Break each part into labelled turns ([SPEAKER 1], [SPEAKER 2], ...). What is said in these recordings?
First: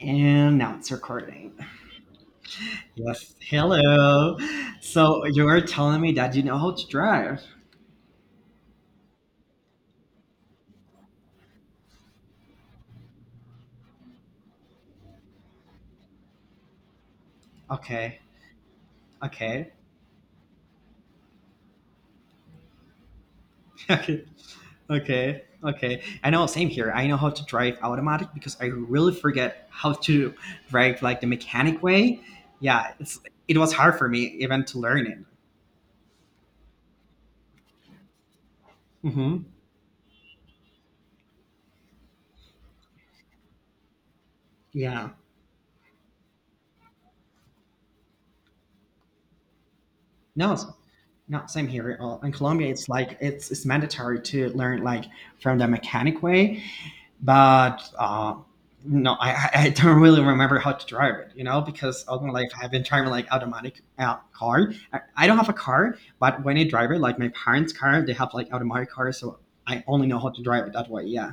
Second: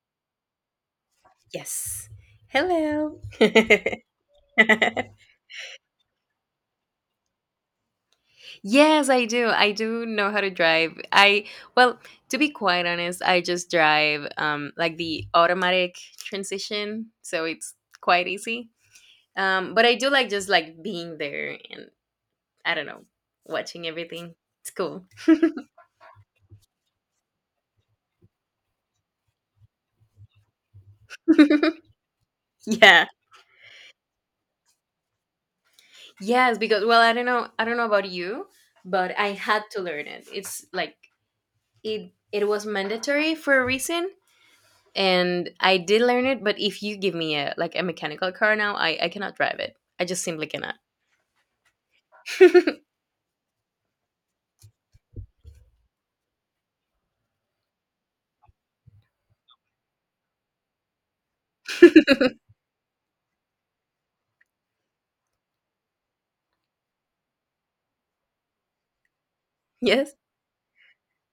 [SPEAKER 1] And now it's recording.
[SPEAKER 2] Yes. Hello.
[SPEAKER 1] Yes. Hello. So you were telling me that you know how to drive.
[SPEAKER 2] Yes, I do. I do know how to drive. I well, to be quite honest, I just drive like the automatic transition, so it's
[SPEAKER 1] Okay.
[SPEAKER 2] quite easy.
[SPEAKER 1] Okay.
[SPEAKER 2] But I do like just like being there and I don't know, watching
[SPEAKER 1] Okay.
[SPEAKER 2] everything. It's cool.
[SPEAKER 1] Okay. Okay. I know. Same here. I know how to drive automatic because I really forget how to drive like the mechanic way. Yeah.
[SPEAKER 2] yeah.
[SPEAKER 1] It was hard for me even to learn it.
[SPEAKER 2] Yes, because well, I don't know about you, but I
[SPEAKER 1] Hmm.
[SPEAKER 2] had to learn it. It's like it was mandatory for a reason
[SPEAKER 1] Yeah.
[SPEAKER 2] and I did learn it. But if you give me a like a mechanical car now, I cannot drive it. I just simply
[SPEAKER 1] No.
[SPEAKER 2] cannot.
[SPEAKER 1] No. Same here. In Colombia, it's mandatory to learn like from the mechanic way, but no, I don't really remember how to drive it, you know, because all my life I've been driving like automatic car. I don't have a car, but when I drive it, like my parents' car, they have like automatic cars, so I only
[SPEAKER 2] yes,
[SPEAKER 1] know how to drive it that way. Yeah.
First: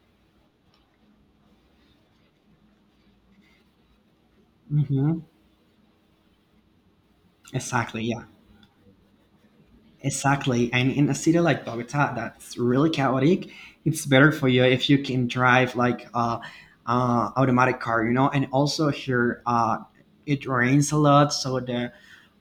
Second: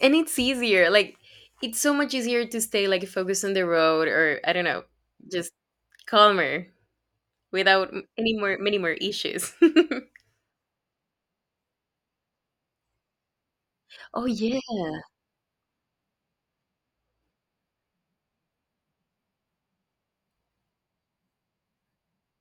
[SPEAKER 2] and it's easier. Like it's so much easier to stay like focused on the road, or I don't know,
[SPEAKER 1] Hmm.
[SPEAKER 2] just calmer without
[SPEAKER 1] Exactly. Yeah.
[SPEAKER 2] any more many more issues.
[SPEAKER 1] Exactly. And in a city like Bogota, that's really chaotic. It's
[SPEAKER 2] oh
[SPEAKER 1] better for
[SPEAKER 2] yeah.
[SPEAKER 1] you if you can drive like automatic car, you know. And also here, it rains a lot, so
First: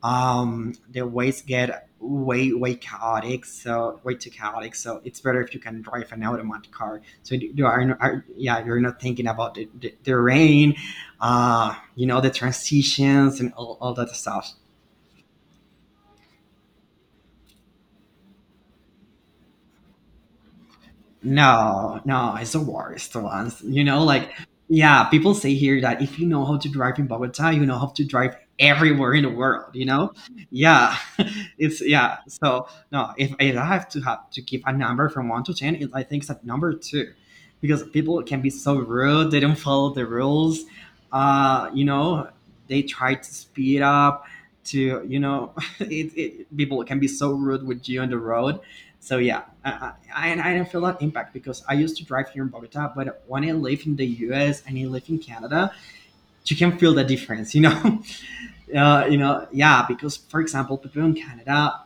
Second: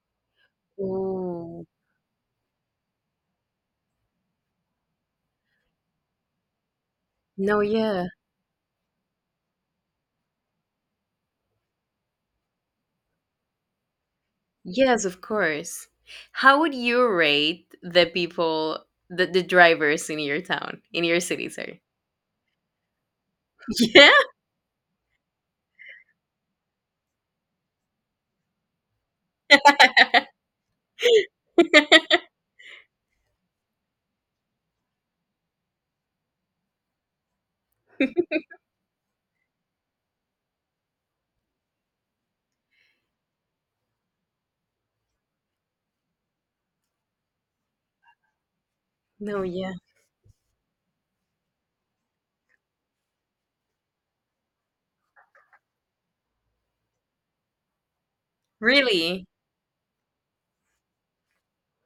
[SPEAKER 1] the ways
[SPEAKER 2] Oh
[SPEAKER 1] get way chaotic. So way too chaotic. So it's better if you can drive an automatic car. So you
[SPEAKER 2] no,
[SPEAKER 1] you are, no-
[SPEAKER 2] yeah.
[SPEAKER 1] are yeah, you're not thinking about the rain, you know, the transitions and all that stuff.
[SPEAKER 2] Yes, of course. How would you rate the people, the drivers in your town, in your city, sorry?
[SPEAKER 1] No, no, it's the worst ones. You know,
[SPEAKER 2] Yeah.
[SPEAKER 1] like, yeah, people say here that if you know how to drive in Bogota, you know how to drive everywhere in the world, you know? Yeah, it's, yeah. So, no, if I have to give a number from one to 10, it, I think it's at number two because people can be so rude. They don't follow the rules. You know, they try to speed up to, you know, people can be so rude with you on the road. So, yeah,
[SPEAKER 2] no, yeah.
[SPEAKER 1] and I don't feel that impact because I used to drive here in Bogota, but when I live in the US and I live in Canada, you can feel the difference, you know? You
[SPEAKER 2] Really?
[SPEAKER 1] know, yeah, because for example, people in Canada,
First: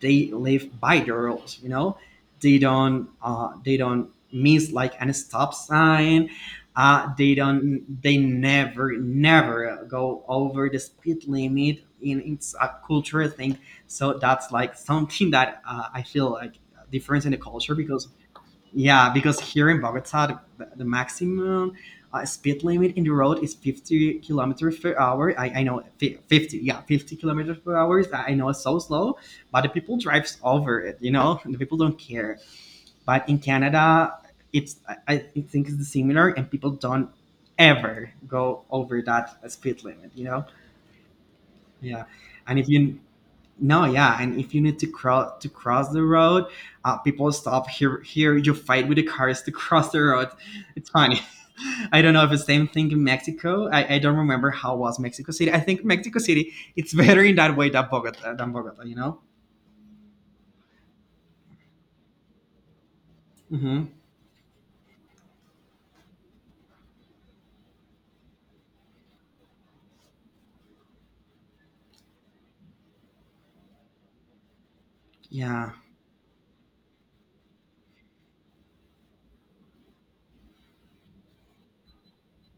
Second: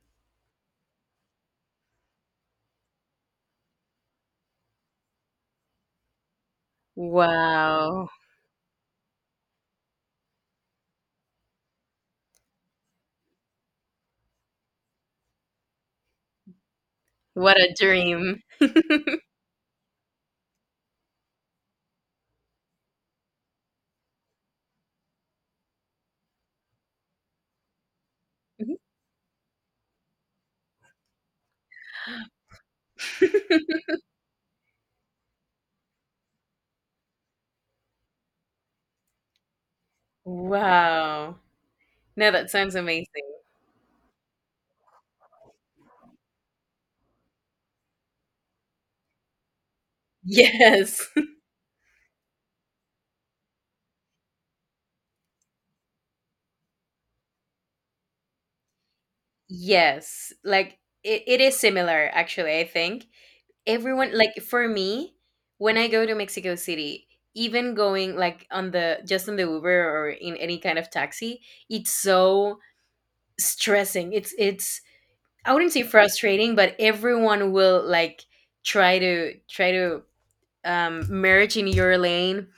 [SPEAKER 1] they live by the rules, you know? They don't miss like any stop sign.
[SPEAKER 2] Wow.
[SPEAKER 1] They never go over the speed limit. It's a cultural thing. So that's like something that I feel like difference in the
[SPEAKER 2] What a
[SPEAKER 1] culture because
[SPEAKER 2] dream.
[SPEAKER 1] yeah, because here in Bogota, the maximum speed limit in the road is 50 kilometers per hour. I know 50, yeah, 50 kilometers per hour. I know it's so slow, but the people drives over it, you know, the people don't care. But in Canada, it's I, I think it's similar, and people don't ever go over that speed limit, you know.
[SPEAKER 2] Wow.
[SPEAKER 1] Yeah,
[SPEAKER 2] No, that
[SPEAKER 1] and if
[SPEAKER 2] sounds
[SPEAKER 1] you
[SPEAKER 2] amazing.
[SPEAKER 1] No, yeah, and if you need to cross the road, people stop here. Here, you fight with the cars to cross the road. It's
[SPEAKER 2] Yes.
[SPEAKER 1] funny. I don't know if it's the same thing in Mexico. I don't remember how was Mexico City. I think Mexico City it's better in that way than Bogota. Than Bogota, you know.
[SPEAKER 2] Yes. Like it is similar actually, I think.
[SPEAKER 1] Mm-hmm.
[SPEAKER 2] Everyone like for me, when I go to Mexico City, even going like on the just on the Uber or in any kind of taxi, it's so stressing. It's I
[SPEAKER 1] Yeah.
[SPEAKER 2] wouldn't say frustrating, but everyone will like try to merge in your lane,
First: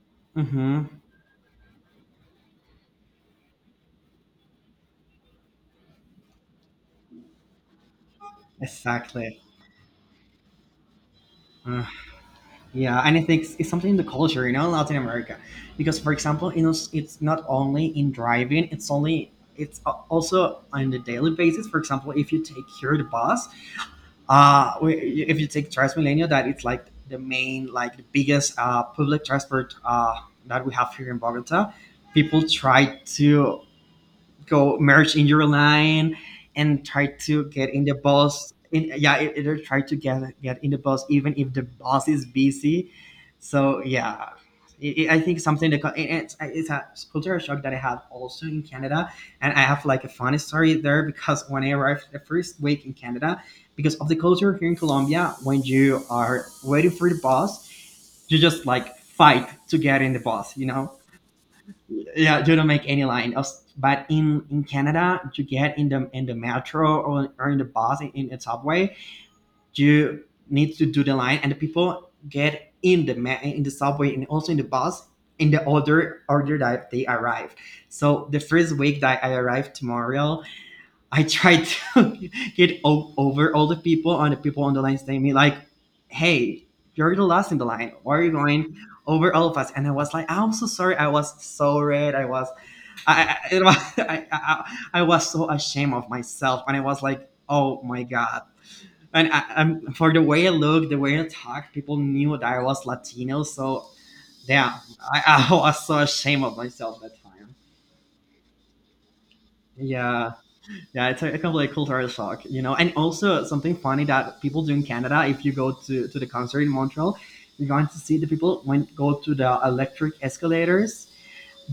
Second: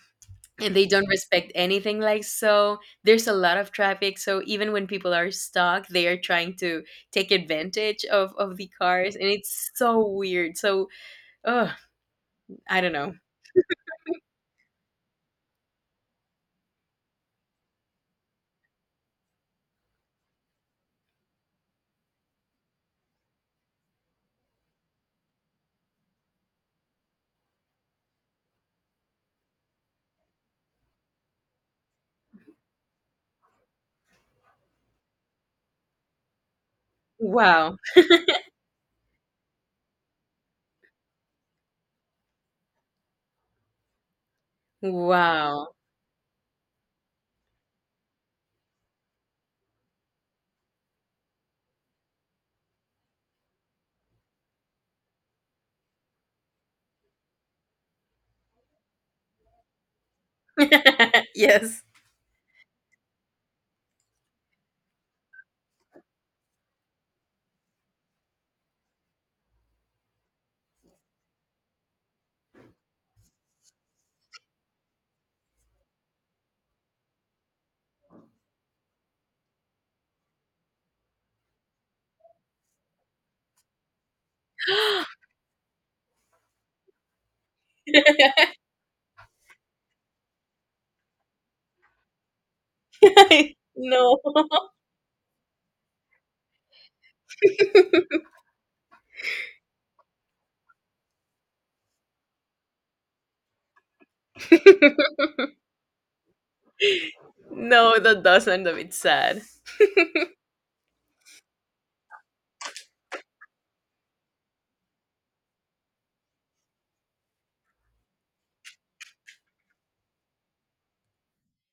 [SPEAKER 2] and
[SPEAKER 1] Mm-hmm.
[SPEAKER 2] they don't respect anything like so there's a lot of traffic, so even when people are stuck they are trying to take advantage of the cars, and
[SPEAKER 1] Exactly.
[SPEAKER 2] it's so weird. So oh,
[SPEAKER 1] Mm-hmm.
[SPEAKER 2] I don't
[SPEAKER 1] Yeah,
[SPEAKER 2] know.
[SPEAKER 1] and I think it's something in the culture, you know, in Latin America, because for example, you know, it's not only in driving; it's also on the daily basis. For example, if you take here the bus, if you take Transmilenio, that it's like the main, like the biggest public transport that we have here in Bogota. People try to go merge in your line and try to get
[SPEAKER 2] Wow.
[SPEAKER 1] in the boss. Yeah, it'll try to get in the boss even if the boss is busy. So yeah, I think
[SPEAKER 2] Wow.
[SPEAKER 1] something that it's a cultural shock that I had also in Canada, and I have like a funny story there because when I arrived the first week in Canada, because of the culture here in Colombia, when you are waiting for the bus, you just like fight to get in the bus, you know,
[SPEAKER 2] yes.
[SPEAKER 1] yeah, you don't make any line. But in Canada, you get in the metro, or in the bus in the subway, you need to do the line, and the people get in the in the subway and also in the bus in the order that they arrive. So the first week that I arrived to Montreal, I tried to get over all the people, and the people on the line saying me like, "Hey, you're the last in the line. Why are you going?" over all of us, and I was like, I'm so sorry. I was so red. I was I- It was,
[SPEAKER 2] no.
[SPEAKER 1] I was so ashamed of myself, and I was like, oh my god. And for the way I looked, the way I talked, people knew that I was Latino. So, yeah, I was so ashamed of myself that time.
[SPEAKER 2] no, that doesn't a bit sad.
[SPEAKER 1] Yeah, yeah, it's a complete cultural shock, you know. And also something funny that people do in Canada, if you go to the concert in Montreal, you're going to see the people when go to the electric escalators.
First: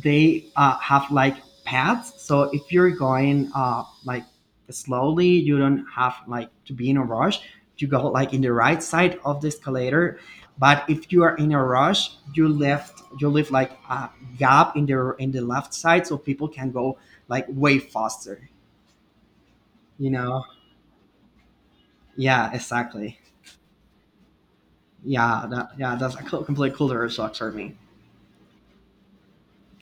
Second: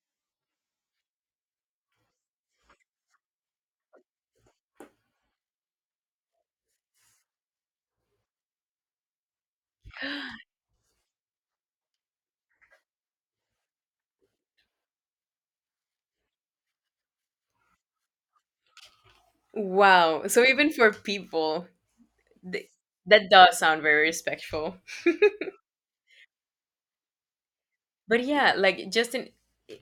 [SPEAKER 1] They have like paths. So if you're going like slowly, you don't have like to be in a rush. You go like in the right side of the escalator. But if you are in a rush, you left you leave like a gap in the left side, so people can go like way faster. You
[SPEAKER 2] Wow,
[SPEAKER 1] know?
[SPEAKER 2] so even for people
[SPEAKER 1] Yeah,
[SPEAKER 2] th-
[SPEAKER 1] exactly.
[SPEAKER 2] that does sound very respectful.
[SPEAKER 1] Yeah, that, yeah, that's a co- complete culture shock for me.
[SPEAKER 2] But yeah, like just in,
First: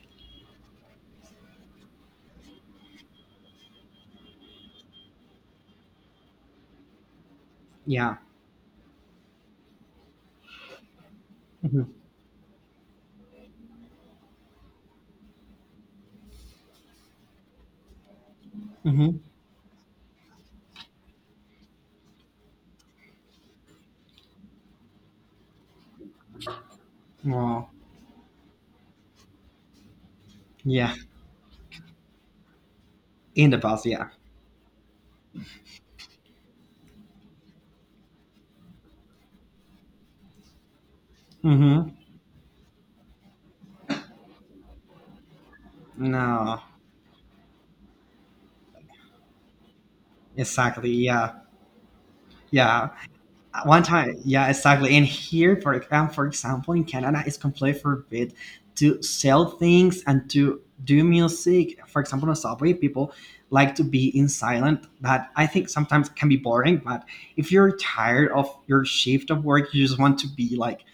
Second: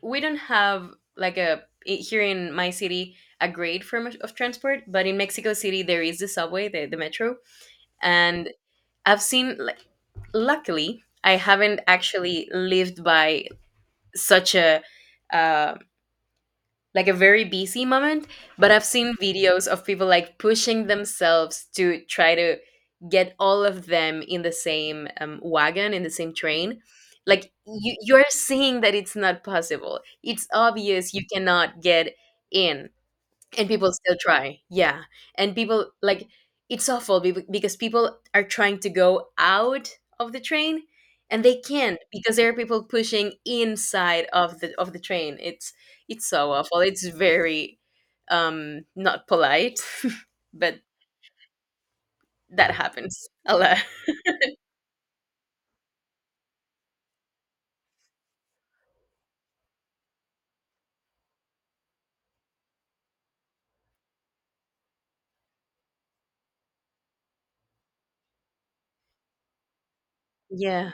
[SPEAKER 2] we don't have like a here in my city a great form of transport, but in Mexico City there is the subway, the metro.
[SPEAKER 1] Yeah.
[SPEAKER 2] And I've seen like, luckily I haven't
[SPEAKER 1] Mm-hmm.
[SPEAKER 2] actually lived by such a uh, like a very busy moment, but I've seen
[SPEAKER 1] Mm-hmm.
[SPEAKER 2] videos of people like pushing themselves to try to get all of them in the same wagon, in the same train. Like
[SPEAKER 1] Well,
[SPEAKER 2] you're seeing that it's not possible, it's
[SPEAKER 1] yeah,
[SPEAKER 2] obvious you cannot get in.
[SPEAKER 1] in the
[SPEAKER 2] And
[SPEAKER 1] past,
[SPEAKER 2] people
[SPEAKER 1] yeah.
[SPEAKER 2] still try, yeah. And people like, it's awful because people are trying to go out of the train and they
[SPEAKER 1] Mm-hmm.
[SPEAKER 2] can't because there are people pushing inside of the train. It's so
[SPEAKER 1] No.
[SPEAKER 2] awful. It's very not polite. But
[SPEAKER 1] Exactly. Yeah.
[SPEAKER 2] that
[SPEAKER 1] Yeah.
[SPEAKER 2] happens a lot.
[SPEAKER 1] One time. Yeah. Exactly. And here, for example, in Canada, it's completely forbid to sell things and to do music. For example, on subway, people like to be in silent. That I think sometimes can be boring. But if you're tired of your shift of work, you just want to be like
[SPEAKER 2] Yeah.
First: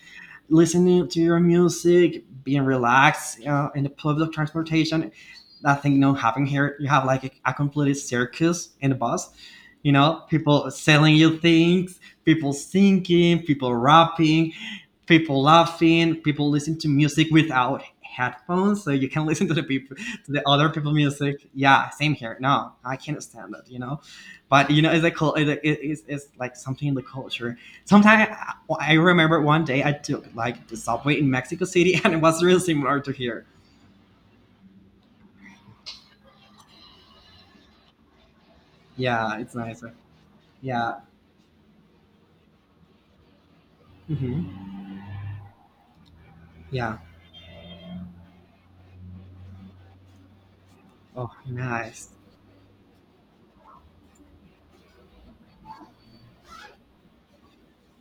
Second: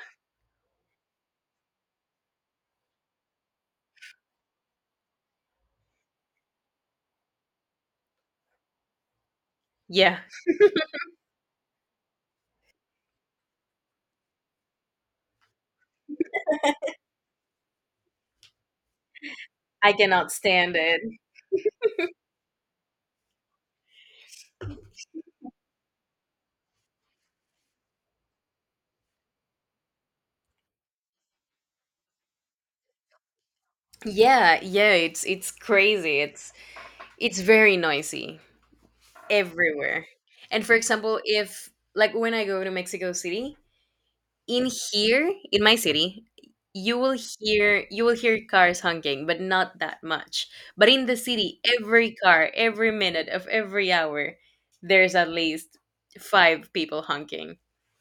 [SPEAKER 1] listening to your music, being relaxed in the public transportation. That thing, you know, happening here, you have like a completed circus in the bus. You
[SPEAKER 2] Yeah,
[SPEAKER 1] know, people selling you things, people singing, people rapping, people laughing, people listening to music without headphones, so you can listen to the
[SPEAKER 2] I
[SPEAKER 1] people,
[SPEAKER 2] cannot
[SPEAKER 1] to the other
[SPEAKER 2] stand
[SPEAKER 1] people
[SPEAKER 2] it.
[SPEAKER 1] music. Yeah, same here. No, I can't stand it. You know, but you know, it's like it's like something in the culture. Sometimes I remember one day I took like the subway in Mexico City, and it was really similar to here.
[SPEAKER 2] Yeah. Yeah, it's crazy. It's very noisy
[SPEAKER 1] Yeah, it's nice.
[SPEAKER 2] everywhere. And for
[SPEAKER 1] Yeah.
[SPEAKER 2] example, if like when I go to Mexico City,
[SPEAKER 1] Hmm.
[SPEAKER 2] in here, in my city,
[SPEAKER 1] Yeah.
[SPEAKER 2] you will hear cars honking, but not that much. But in the
[SPEAKER 1] Oh,
[SPEAKER 2] city,
[SPEAKER 1] nice.
[SPEAKER 2] every car, every minute of every hour, there's at least five people honking.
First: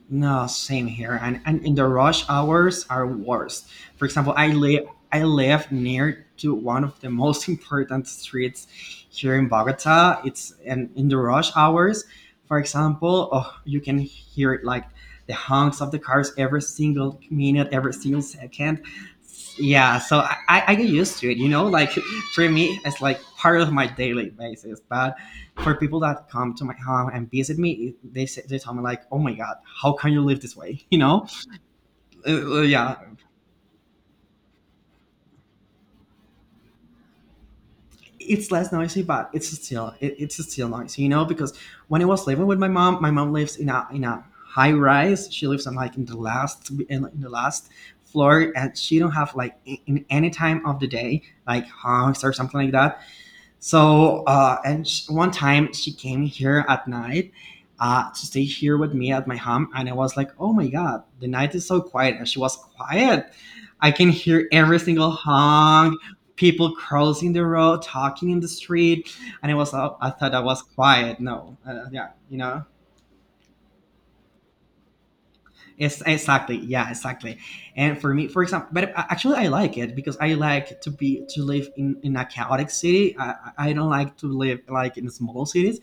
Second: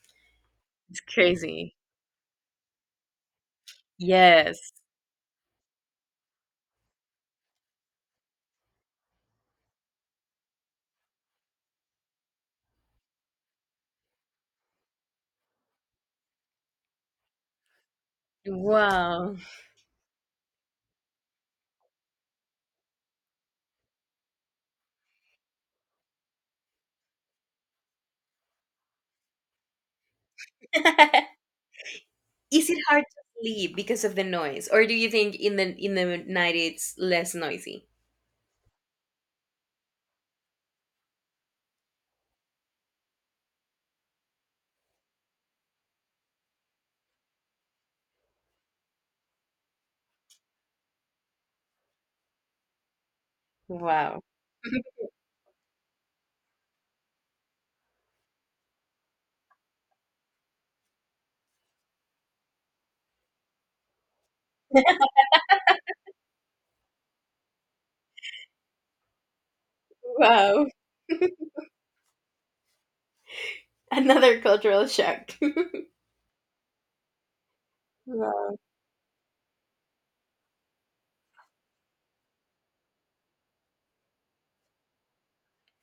[SPEAKER 1] No, same
[SPEAKER 2] It's
[SPEAKER 1] here. And in
[SPEAKER 2] crazy.
[SPEAKER 1] the rush hours are worst. For example,
[SPEAKER 2] Yes.
[SPEAKER 1] I live near to one of the most important streets here in Bogota. It's and In the rush hours, for example, oh, you can hear like the honks of the cars every single minute, every single second.
[SPEAKER 2] Wow.
[SPEAKER 1] Yeah, so I get used to it, you know, like for me it's like part of my daily basis. But for people that come to my home and visit me, they say, they tell me like, "Oh my god, how can you live this
[SPEAKER 2] Is
[SPEAKER 1] way?" You know,
[SPEAKER 2] it
[SPEAKER 1] yeah,
[SPEAKER 2] hard to sleep because of the noise, or do you think in the night it's less noisy?
[SPEAKER 1] it's less noisy, but it's still noisy, you know, because when I was living with my mom lives in a high rise. She lives on like in the last in the last floor, and she don't have like in any time of the day like hogs or something like that.
[SPEAKER 2] Wow.
[SPEAKER 1] So, and sh one time she came here at night to stay here with me at my home, and I was like, oh my god, the night is so quiet. And she was quiet. I can hear every single honk, people crossing the road, talking in the street, and it was, oh, I thought I was
[SPEAKER 2] Wow.
[SPEAKER 1] quiet. No, yeah, you know.
[SPEAKER 2] Another cultural shock.
[SPEAKER 1] Yes, exactly. Yeah, exactly. And for me, for
[SPEAKER 2] Wow.
[SPEAKER 1] example, but actually, I like it because I like to be to live in a chaotic city. I don't like to live like in small cities.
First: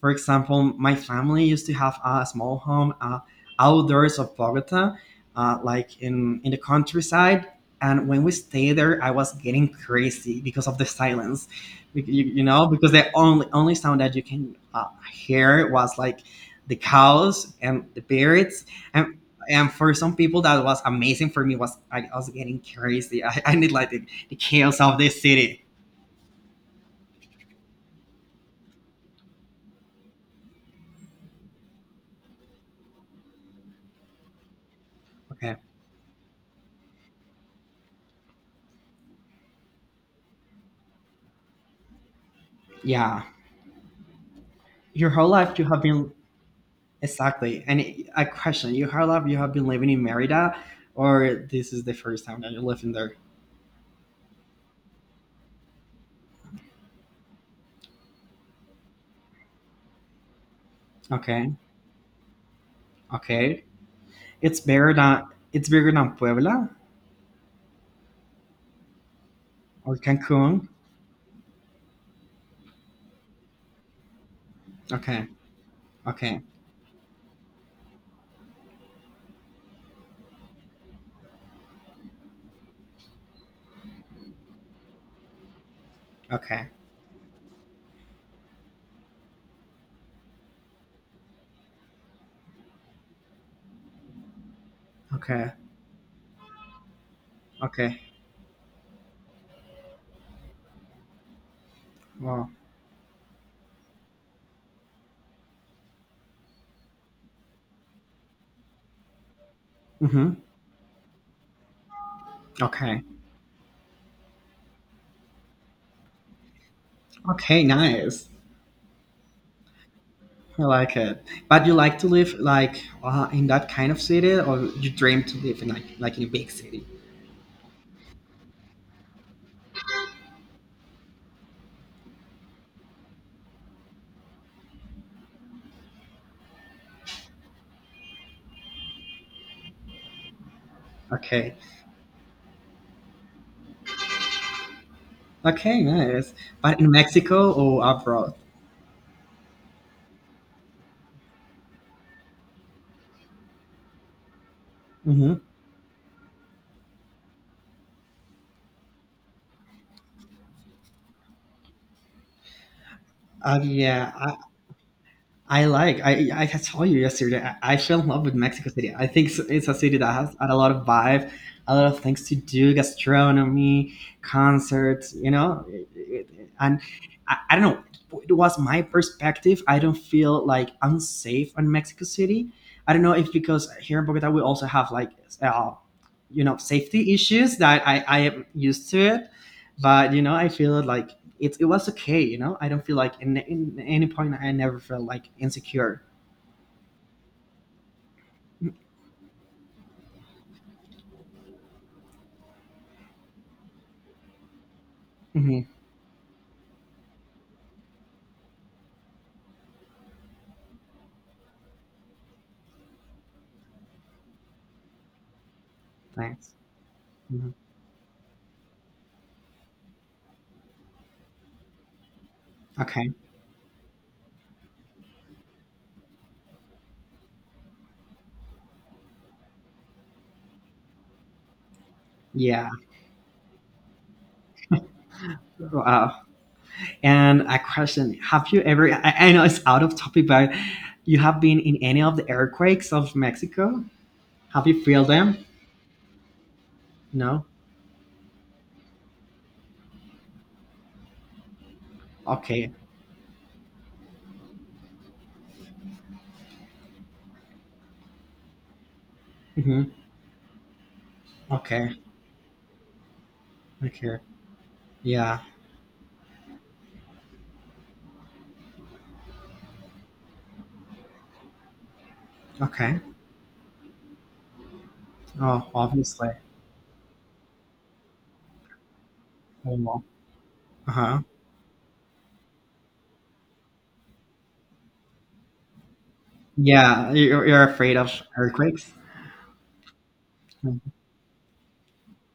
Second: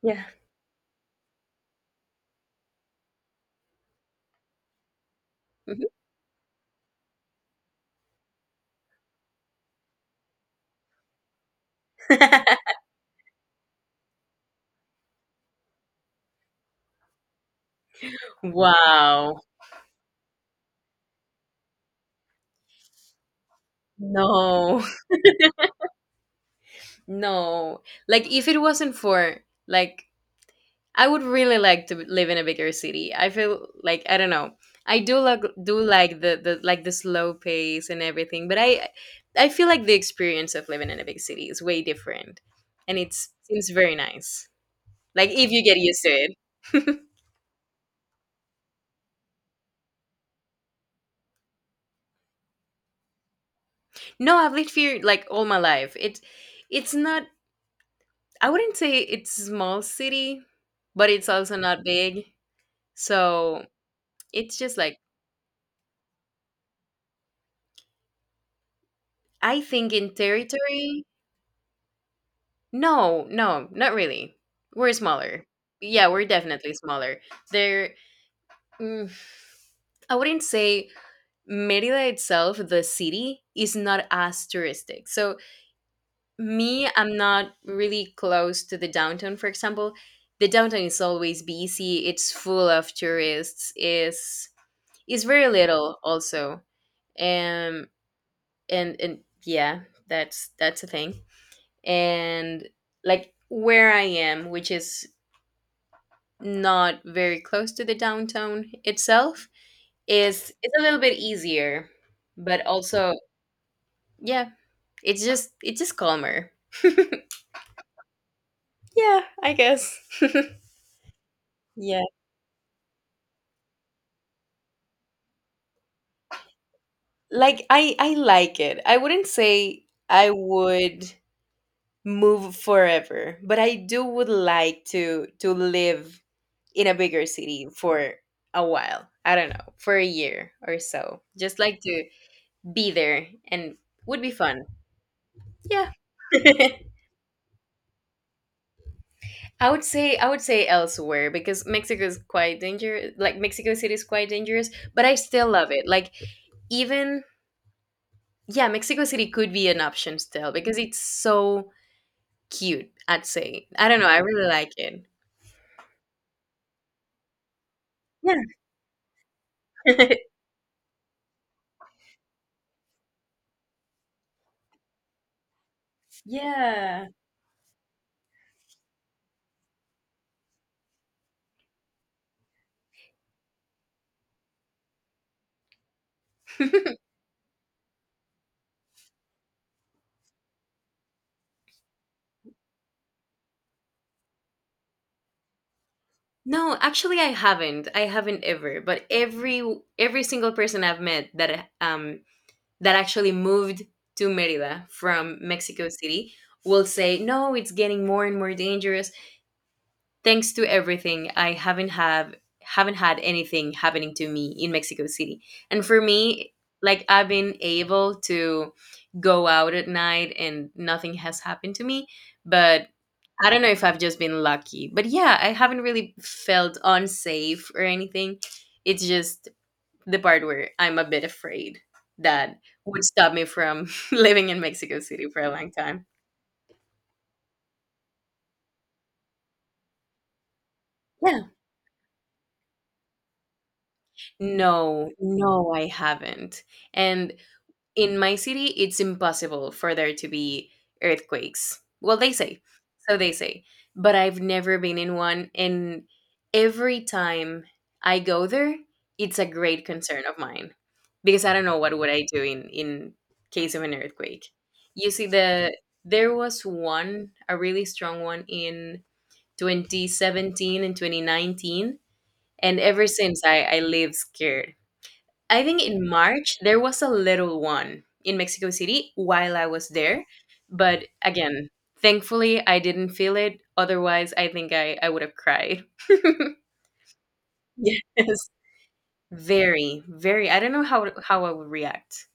[SPEAKER 1] For
[SPEAKER 2] Yeah.
[SPEAKER 1] example, my family used to have a small home outdoors of Bogota, like in the countryside. And when we stayed there, I was getting crazy because of the silence, you know, because the only sound that you can hear was like the cows and the birds. And
[SPEAKER 2] wow.
[SPEAKER 1] and for some people, that was amazing. For me, was I was getting crazy. I need like the chaos
[SPEAKER 2] No.
[SPEAKER 1] of the city.
[SPEAKER 2] No. Like if it wasn't for, like, I would really like to live in a bigger city. I feel like I don't know. I
[SPEAKER 1] Okay,
[SPEAKER 2] do like the like the slow pace and everything, but I feel like the experience of living in a big city is way different. And
[SPEAKER 1] yeah.
[SPEAKER 2] it's seems very nice.
[SPEAKER 1] Your whole
[SPEAKER 2] Like if
[SPEAKER 1] life,
[SPEAKER 2] you
[SPEAKER 1] you
[SPEAKER 2] get
[SPEAKER 1] have
[SPEAKER 2] used to
[SPEAKER 1] been
[SPEAKER 2] it.
[SPEAKER 1] exactly. And a question, you Harlov, you have been living in Merida or this is the first time that you're living there?
[SPEAKER 2] no, I've lived here like all my life. It it's not I wouldn't say it's small city, but it's
[SPEAKER 1] Okay.
[SPEAKER 2] also not big.
[SPEAKER 1] Okay.
[SPEAKER 2] So it's
[SPEAKER 1] It's
[SPEAKER 2] just
[SPEAKER 1] bigger
[SPEAKER 2] like,
[SPEAKER 1] than it's bigger than Puebla
[SPEAKER 2] I think
[SPEAKER 1] or
[SPEAKER 2] in
[SPEAKER 1] Cancun.
[SPEAKER 2] territory. No, no, not really. We're
[SPEAKER 1] Okay.
[SPEAKER 2] smaller. Yeah, we're
[SPEAKER 1] Okay.
[SPEAKER 2] definitely smaller. There, mm, I wouldn't say Merida itself, the city, is not as touristic. So
[SPEAKER 1] Okay.
[SPEAKER 2] me, I'm not really close to the downtown. For example, the downtown is always busy. It's full of tourists. Is very
[SPEAKER 1] Okay.
[SPEAKER 2] little also, um
[SPEAKER 1] Okay.
[SPEAKER 2] and yeah, that's a thing.
[SPEAKER 1] Wow.
[SPEAKER 2] And like where I am, which is not very close to the downtown itself,
[SPEAKER 1] Mm-hmm.
[SPEAKER 2] is, it's a little bit easier, but
[SPEAKER 1] Okay.
[SPEAKER 2] also yeah, it's just calmer.
[SPEAKER 1] Okay, nice.
[SPEAKER 2] Yeah, I guess.
[SPEAKER 1] I like it. But you like
[SPEAKER 2] yeah,
[SPEAKER 1] to live like in that kind of city or you dream to live in like in a big city?
[SPEAKER 2] like I like it. I wouldn't say I would move forever, but I do would like to live in a bigger city for a while. I don't know, for a year or so,
[SPEAKER 1] Okay.
[SPEAKER 2] just like to be there, and would be fun.
[SPEAKER 1] Okay,
[SPEAKER 2] Yeah.
[SPEAKER 1] nice. But in Mexico or abroad?
[SPEAKER 2] I would say elsewhere because Mexico is quite dangerous, like Mexico City is quite dangerous, but I
[SPEAKER 1] Mm-hmm.
[SPEAKER 2] still love it. Like even yeah, Mexico City could be an option still because it's so cute, I'd say. I don't know,
[SPEAKER 1] Yeah,
[SPEAKER 2] I really like it.
[SPEAKER 1] I like. I told you yesterday. I fell in love with Mexico City. I think it's a city that
[SPEAKER 2] Yeah.
[SPEAKER 1] has had a lot of vibe, a lot of things to do, gastronomy, concerts. You know, and
[SPEAKER 2] yeah.
[SPEAKER 1] I don't know. It was my perspective. I don't feel like unsafe on Mexico City. I don't know if because here in Bogota we also have like, uh, you know, safety issues that I am used to it, but you know I feel like it was okay, you know. I don't feel like in any point I never felt like insecure.
[SPEAKER 2] No, actually, I haven't. I haven't ever. But every single person I've met that that actually moved to Merida from
[SPEAKER 1] Hmm.
[SPEAKER 2] Mexico City will say, "No, it's getting more and more dangerous. Thanks to everything, I haven't have haven't had anything happening to me in Mexico City. And for
[SPEAKER 1] Thanks.
[SPEAKER 2] me, like I've
[SPEAKER 1] Mhm.
[SPEAKER 2] been able to go out at night and nothing has happened to me, but
[SPEAKER 1] Okay.
[SPEAKER 2] I don't know if I've just been lucky. But yeah, I haven't really felt unsafe or anything. It's just the part where I'm a bit afraid that
[SPEAKER 1] Yeah.
[SPEAKER 2] would stop me from living in Mexico City for a long time.
[SPEAKER 1] Wow. And a question, have you ever, I know it's out of topic, but you have
[SPEAKER 2] Yeah.
[SPEAKER 1] been in any of the earthquakes of Mexico? Have you feel
[SPEAKER 2] No,
[SPEAKER 1] them?
[SPEAKER 2] no, I haven't. And
[SPEAKER 1] No.
[SPEAKER 2] in my city it's impossible for there to be earthquakes, well they say.
[SPEAKER 1] Okay.
[SPEAKER 2] So they say, but I've never been in one, and every time I go there it's a great
[SPEAKER 1] Hmm.
[SPEAKER 2] concern of mine because I don't know
[SPEAKER 1] Okay.
[SPEAKER 2] what would I do in case of an
[SPEAKER 1] Okay.
[SPEAKER 2] earthquake. You see,
[SPEAKER 1] Yeah.
[SPEAKER 2] there was one, a really strong one, in 2017 and 2019, and
[SPEAKER 1] Okay.
[SPEAKER 2] ever since I live scared. I
[SPEAKER 1] Oh,
[SPEAKER 2] think in
[SPEAKER 1] obviously.
[SPEAKER 2] March there was a little one in Mexico City while I
[SPEAKER 1] Oh,
[SPEAKER 2] was
[SPEAKER 1] well.
[SPEAKER 2] there, but
[SPEAKER 1] Uh-huh.
[SPEAKER 2] again, thankfully I didn't feel it. Otherwise, I think I would have cried.
[SPEAKER 1] Yeah, you're afraid of
[SPEAKER 2] Yes.
[SPEAKER 1] earthquakes.
[SPEAKER 2] Very, very. I don't know how I would react.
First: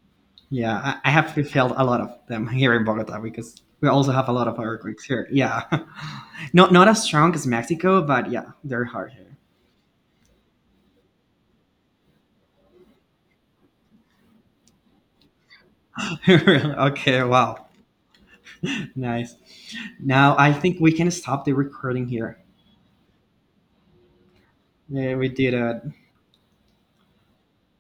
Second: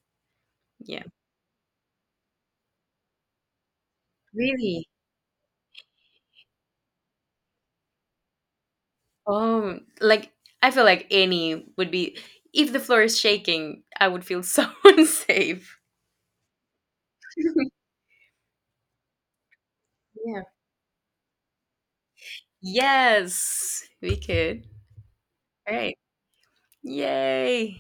[SPEAKER 1] Yeah,
[SPEAKER 2] Yeah.
[SPEAKER 1] I have felt a lot of them here in Bogota because we also have a lot of
[SPEAKER 2] Really?
[SPEAKER 1] earthquakes here. Yeah, not not as strong as Mexico, but yeah, they're hard
[SPEAKER 2] Like I feel like any would be, if the floor is shaking, I would feel so unsafe.
[SPEAKER 1] here. okay, wow, nice. Now
[SPEAKER 2] yeah.
[SPEAKER 1] I think we can stop the recording here.
[SPEAKER 2] Yes, we could.
[SPEAKER 1] Yeah, we did
[SPEAKER 2] All
[SPEAKER 1] a
[SPEAKER 2] right. Yay.